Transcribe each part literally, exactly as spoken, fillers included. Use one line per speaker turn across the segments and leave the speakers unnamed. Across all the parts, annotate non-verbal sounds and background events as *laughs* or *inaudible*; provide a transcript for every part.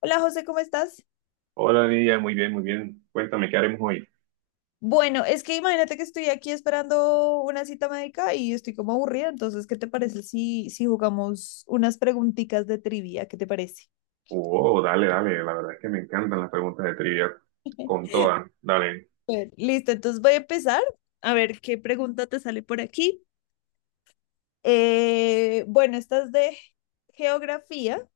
Hola José, ¿cómo estás?
Hola Lidia, muy bien, muy bien. Cuéntame, ¿qué haremos hoy?
Bueno, es que imagínate que estoy aquí esperando una cita médica y estoy como aburrida, entonces, ¿qué te parece si, si jugamos unas preguntitas de trivia? ¿Qué te parece?
Oh, dale, dale, la verdad es que me encantan las preguntas de trivia. Con todas, dale.
Súper. Listo, entonces voy a empezar a ver qué pregunta te sale por aquí. Eh, bueno, esta es de geografía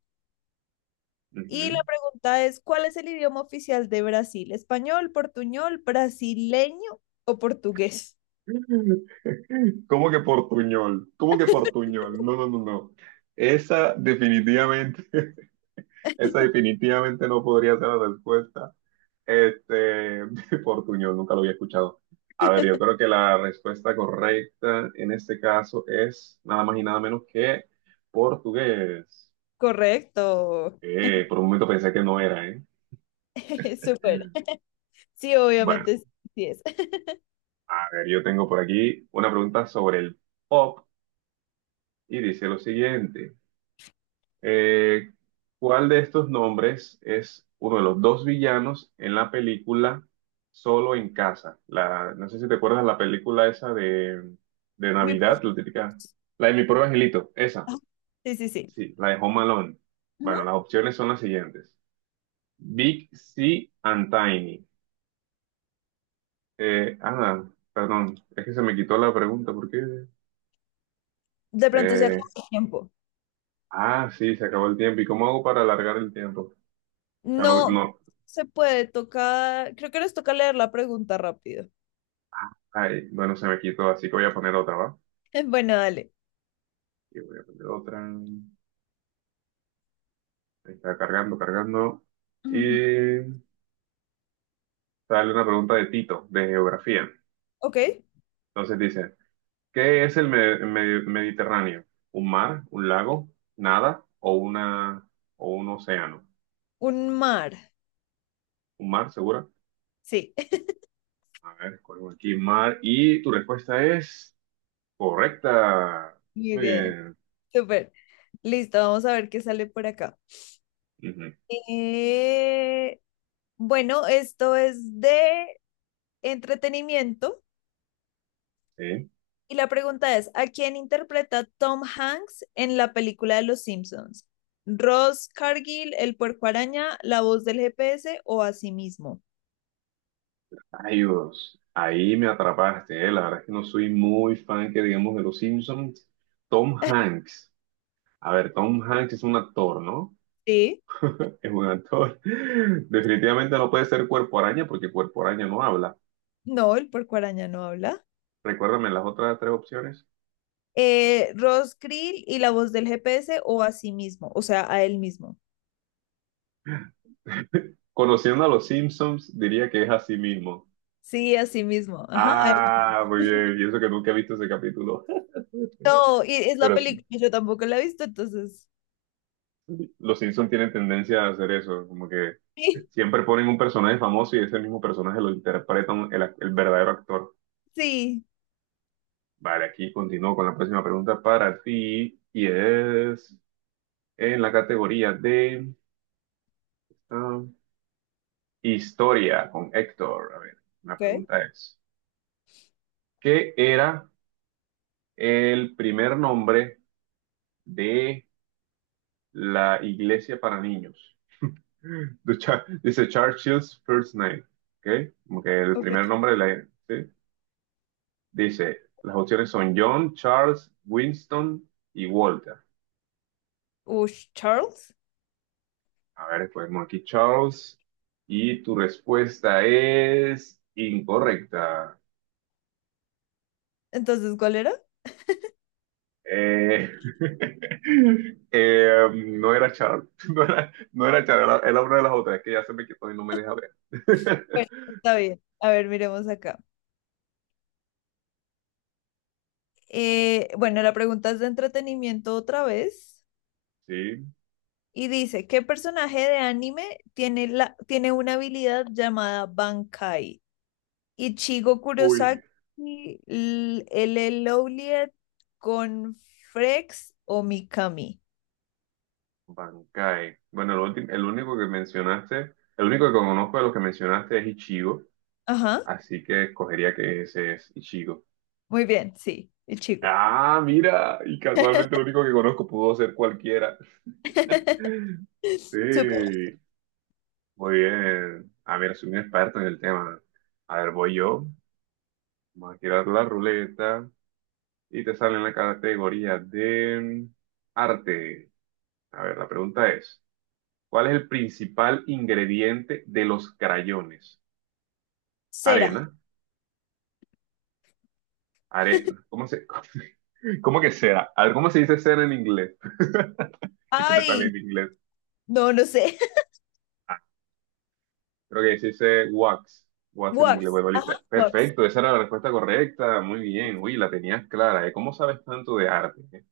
y la
Ujú.
pregunta es, ¿cuál es el idioma oficial de Brasil? ¿Español, portuñol, brasileño o portugués?
*laughs* ¿Cómo que portuñol? ¿Cómo que portuñol? No, no, no, no. Esa definitivamente, *laughs* esa definitivamente no podría ser la respuesta. Este, *laughs* portuñol, nunca lo había escuchado. A ver, yo creo que la respuesta correcta en este caso es nada más y nada menos que portugués.
Correcto.
Eh, por un momento pensé que no era, ¿eh?
*laughs* Súper. Sí,
Bueno,
obviamente sí es.
a ver, yo tengo por aquí una pregunta sobre el pop y dice lo siguiente. Eh, ¿Cuál de estos nombres es uno de los dos villanos en la película Solo en Casa? La, no sé si te acuerdas la película esa de, de
Mi
Navidad,
pro-
la típica, la de Mi Pobre Angelito, esa,
Sí, sí, sí.
sí, la de Home Alone. Bueno,
Ujú.
las opciones son las siguientes. Big C and Tiny. Eh, ah, Perdón, es que se me quitó la pregunta, ¿por qué?
De pronto se acaba
Eh,
el tiempo.
ah, sí, se acabó el tiempo. ¿Y cómo hago para alargar el tiempo? O sea, no,
No
no,
se puede tocar. Creo que nos toca leer la pregunta rápido.
ay, bueno, se me quitó, así que voy a poner otra, ¿va?
*laughs* Bueno, dale.
Y voy a poner otra. Ahí está cargando, cargando.
Ujú.
Y sale una pregunta de Tito, de geografía.
Ok.
Entonces dice, ¿qué es el me- me- Mediterráneo? ¿Un mar, un lago, nada o una o un océano?
Un mar.
¿Un mar, segura?
Sí. *laughs*
A ver, escogemos aquí mar. Y tu respuesta es... correcta.
Muy
Muy
bien.
bien.
Súper. Listo. Vamos a ver qué sale por acá.
Ujú,
Eh, bueno, esto es de entretenimiento.
sí.
Y la pregunta es, ¿a quién interpreta Tom Hanks en la película de Los Simpsons? ¿Ross Cargill, el puerco araña, la voz del G P S o a sí mismo?
Adiós. Ahí me atrapaste, ¿eh? La verdad es que no soy muy fan que digamos de los Simpsons. Tom Hanks. A ver, Tom Hanks es un actor, ¿no?
Sí,
*laughs* Es un actor. *laughs* Definitivamente no puede ser Cuerpo Araña porque Cuerpo Araña no habla.
no, el puerco araña no habla.
Recuérdame las otras tres opciones.
Eh, Ross Krill y la voz del G P S o a sí mismo, o sea, a él mismo.
Conociendo a los Simpsons, diría que es así mismo.
Sí, a sí mismo. Ajá, a él mismo.
Ah, muy bien. Y eso que nunca he visto ese capítulo.
No, y es
*laughs*
la
Pero sí,
película, yo tampoco la he visto, entonces.
sí, los Simpsons tienen tendencia a hacer eso, como que
Sí,
siempre ponen un personaje famoso y ese mismo personaje lo interpreta un- el, el verdadero actor.
sí.
Vale, aquí continúo con la próxima pregunta para ti y es en la categoría de ah, historia con Héctor. A ver, la
Ok,
pregunta es, ¿qué era el primer nombre de la iglesia para niños? *laughs* The Cha- dice Churchill's First Name, ¿ok? Como que el
ok.
primer nombre de la... ¿sí? Dice, las opciones son John, Charles, Winston y Walter.
Ush, Charles.
A ver, ponemos aquí Charles. Y tu respuesta es incorrecta.
Entonces, ¿cuál era?
Eh, *laughs* eh, no era Charles, *laughs* no era, no era Charles, era, era una de las otras, es que ya se me quitó y no me deja ver. *laughs*
Bueno, está bien. A ver, miremos acá. Eh, bueno, la pregunta es de entretenimiento otra vez
Sí,
y dice, ¿qué personaje de anime tiene, la, tiene una habilidad llamada Bankai? Ichigo
uy,
Kurosaki, L- LL Lowliet, con Frex o Mikami.
Bankai. Bueno, el, ulti- el único que mencionaste, el único que conozco de los que mencionaste es Ichigo,
Ajá,
así que escogería que ese es Ichigo.
muy bien, sí, Ichigo.
Ah, mira, y casualmente lo único que conozco pudo ser cualquiera.
*laughs* Súper.
Sí, muy bien. A ver, soy un experto en el tema. A ver, voy yo. Vamos a girar la ruleta y te sale en la categoría de arte. A ver, la pregunta es, ¿cuál es el principal ingrediente de los crayones?
Cera.
Arena, arena. ¿Cómo se, *laughs* cómo que cera? A ver, ¿cómo se dice cera en inglés? *laughs* Y que me sale en
Ay,
inglés.
no, no sé.
Creo que se dice wax.
*laughs*
Wax en inglés,
Wax. Ajá,
futbolista.
Wax.
Perfecto, esa era la respuesta correcta. Muy bien. Uy, la tenías clara, ¿eh? ¿Cómo sabes tanto de arte, eh?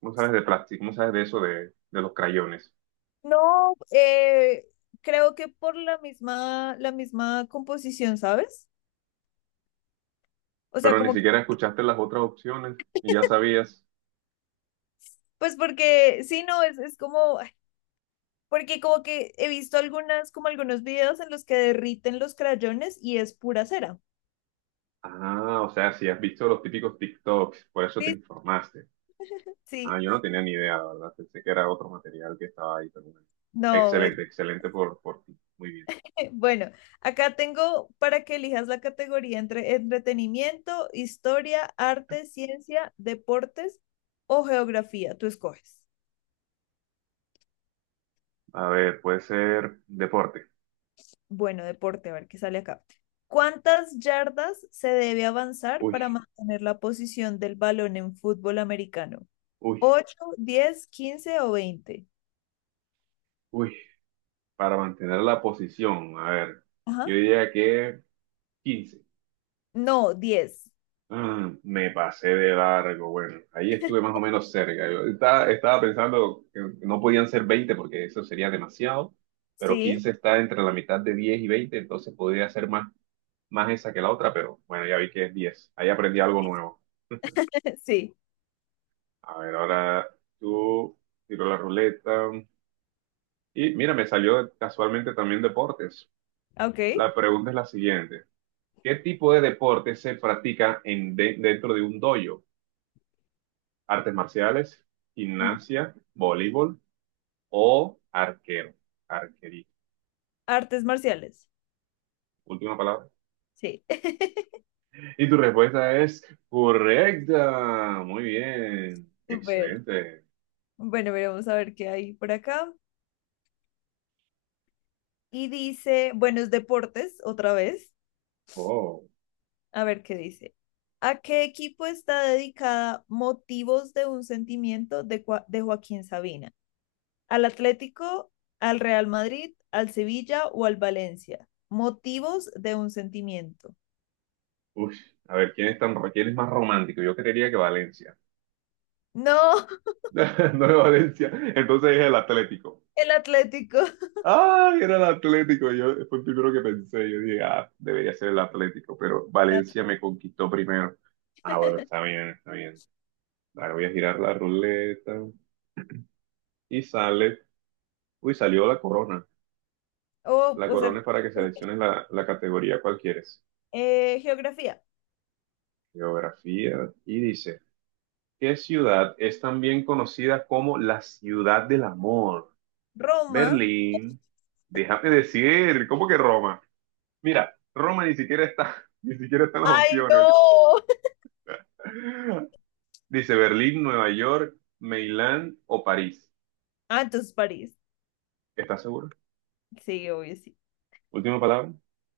¿Cómo sabes de plástico? ¿Cómo sabes de eso de, de los crayones?
No, eh, creo que por la misma, la misma composición, ¿sabes? O sea,
Pero ni
como, que-
siquiera escuchaste las otras opciones y ya sabías.
pues porque, sí, no, es, es como, ay, porque como que he visto algunas, como algunos videos en los que derriten los crayones y es pura cera.
Ah, o sea, si has visto los típicos TikToks, por eso te
Sí,
informaste. Ah,
sí,
yo no tenía ni idea, la verdad. Pensé que era otro material que estaba ahí, pero bueno.
no, es-
Excelente, excelente por, por ti. Muy bien.
*laughs* bueno, acá tengo para que elijas la categoría entre entretenimiento, historia, arte, ciencia, deportes o geografía, tú escoges.
A ver, puede ser deporte.
Bueno, deporte, a ver qué sale acá. ¿Cuántas yardas se debe avanzar para
Uy,
mantener la posición del balón en fútbol americano?
uy,
Ocho, diez, quince o veinte.
uy, para mantener la posición. A ver, yo
Ajá.
diría que quince.
No, diez.
Ah, me pasé de largo. Bueno, ahí estuve más o menos cerca. Yo estaba, estaba pensando que no podían ser veinte porque eso sería demasiado, pero
Sí,
quince está entre la mitad de diez y veinte, entonces podría ser más, más esa que la otra, pero bueno, ya vi que es diez. Ahí aprendí algo nuevo.
*laughs* sí.
A ver, ahora tú tiro la ruleta. Y mira, me salió casualmente también deportes.
Ok.
La pregunta es la siguiente. ¿Qué tipo de deporte se practica en, de- dentro de un dojo? ¿Artes marciales,
Ajá.
gimnasia, voleibol o arquero? Arquería.
Artes marciales.
Última palabra.
Sí. *laughs*
Y tu respuesta es correcta. Muy bien.
Súper.
Excelente.
Bueno, veremos a ver qué hay por acá. Y dice, bueno, es deportes, otra vez.
Oh,
A ver qué dice. ¿A qué equipo está dedicada Motivos de un sentimiento de, Cua- de Joaquín Sabina? ¿Al Atlético, al Real Madrid, al Sevilla o al Valencia? Motivos de un sentimiento.
uy. A ver, ¿quién es tan, quién es más romántico? Yo creería que Valencia.
No, *laughs*
*laughs* No es Valencia. Entonces es el Atlético.
el Atlético.
Ay, era el Atlético. Yo fue el primero que pensé. Yo dije, ah, debería ser el Atlético, pero
El Atl-
Valencia me conquistó primero. Ah, bueno, está bien, está bien. Ahora voy a girar la ruleta y sale. Uy, salió la corona.
Oh,
La
o sea,
corona es para que selecciones la, la categoría cual quieres.
eh, geografía.
Geografía. Y dice, ¿qué ciudad es también conocida como la ciudad del amor?
Roma.
Berlín. Déjame decir, ¿cómo que Roma? Mira, Roma ni siquiera está, *laughs* ni siquiera está en las
Ay,
opciones.
no. *laughs*
Dice Berlín, Nueva York, Milán o París.
Ah, entonces París.
¿Estás seguro?
Sí, obvio, sí.
Última palabra.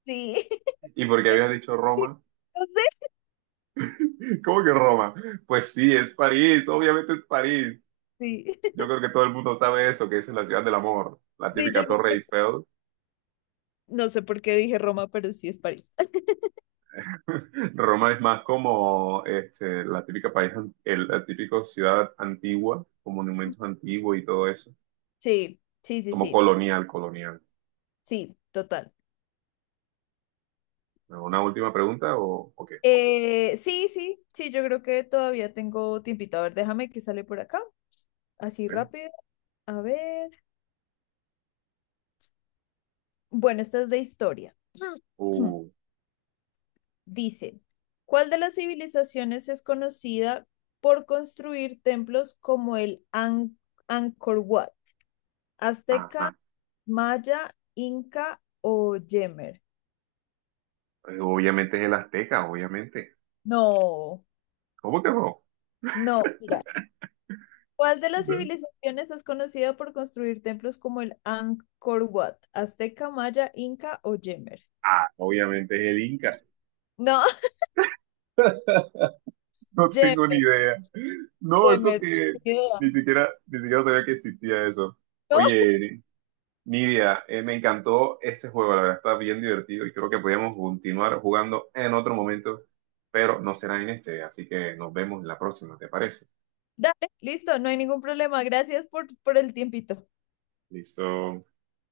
Sí.
¿Y por qué
*laughs*
habías dicho
Sí.
Roma? *laughs* ¿Cómo que Roma? Pues sí, es París, obviamente es París.
Sí.
Yo creo que todo el mundo sabe eso, que esa es la ciudad del amor, la
Sí, yo
típica Torre
no
Eiffel.
No sé por qué dije Roma, pero sí es París.
Roma es más como este, la típica país, an- el, la típica ciudad antigua, con monumentos
*laughs*
antiguos y todo eso,
Sí, sí, sí,
como
sí,
colonial, colonial.
sí, total.
¿Una última pregunta o, o qué?
Eh, sí, sí, sí, yo creo que todavía tengo tiempito. A ver, déjame que sale por acá, así
Bueno,
rápido. A ver. Bueno, esta es de historia. *clears throat*
uh,
Dice, ¿cuál de las civilizaciones es conocida por construir templos como el An- Angkor Wat? ¿Azteca,
ajá.
Maya, Inca o Yemer?
Obviamente es el Azteca, obviamente.
No,
¿Cómo que no?
no, mira. ¿Cuál de las
¿Eh?
civilizaciones es conocida por construir templos como el Angkor Wat? ¿Azteca, Maya, Inca o Jemer?
Ah, obviamente es el Inca.
No, *laughs*
No tengo ni
Jemer.
idea. No, eso
Yemer,
que
ni idea.
ni siquiera, ni siquiera sabía que existía eso.
No, *laughs*
Oye, Nidia, eh, me encantó este juego, la verdad está bien divertido y creo que podríamos continuar jugando en otro momento, pero no será en este, así que nos vemos en la próxima, ¿te parece?
dale, listo, no hay ningún problema. Gracias por, por el tiempito.
Listo.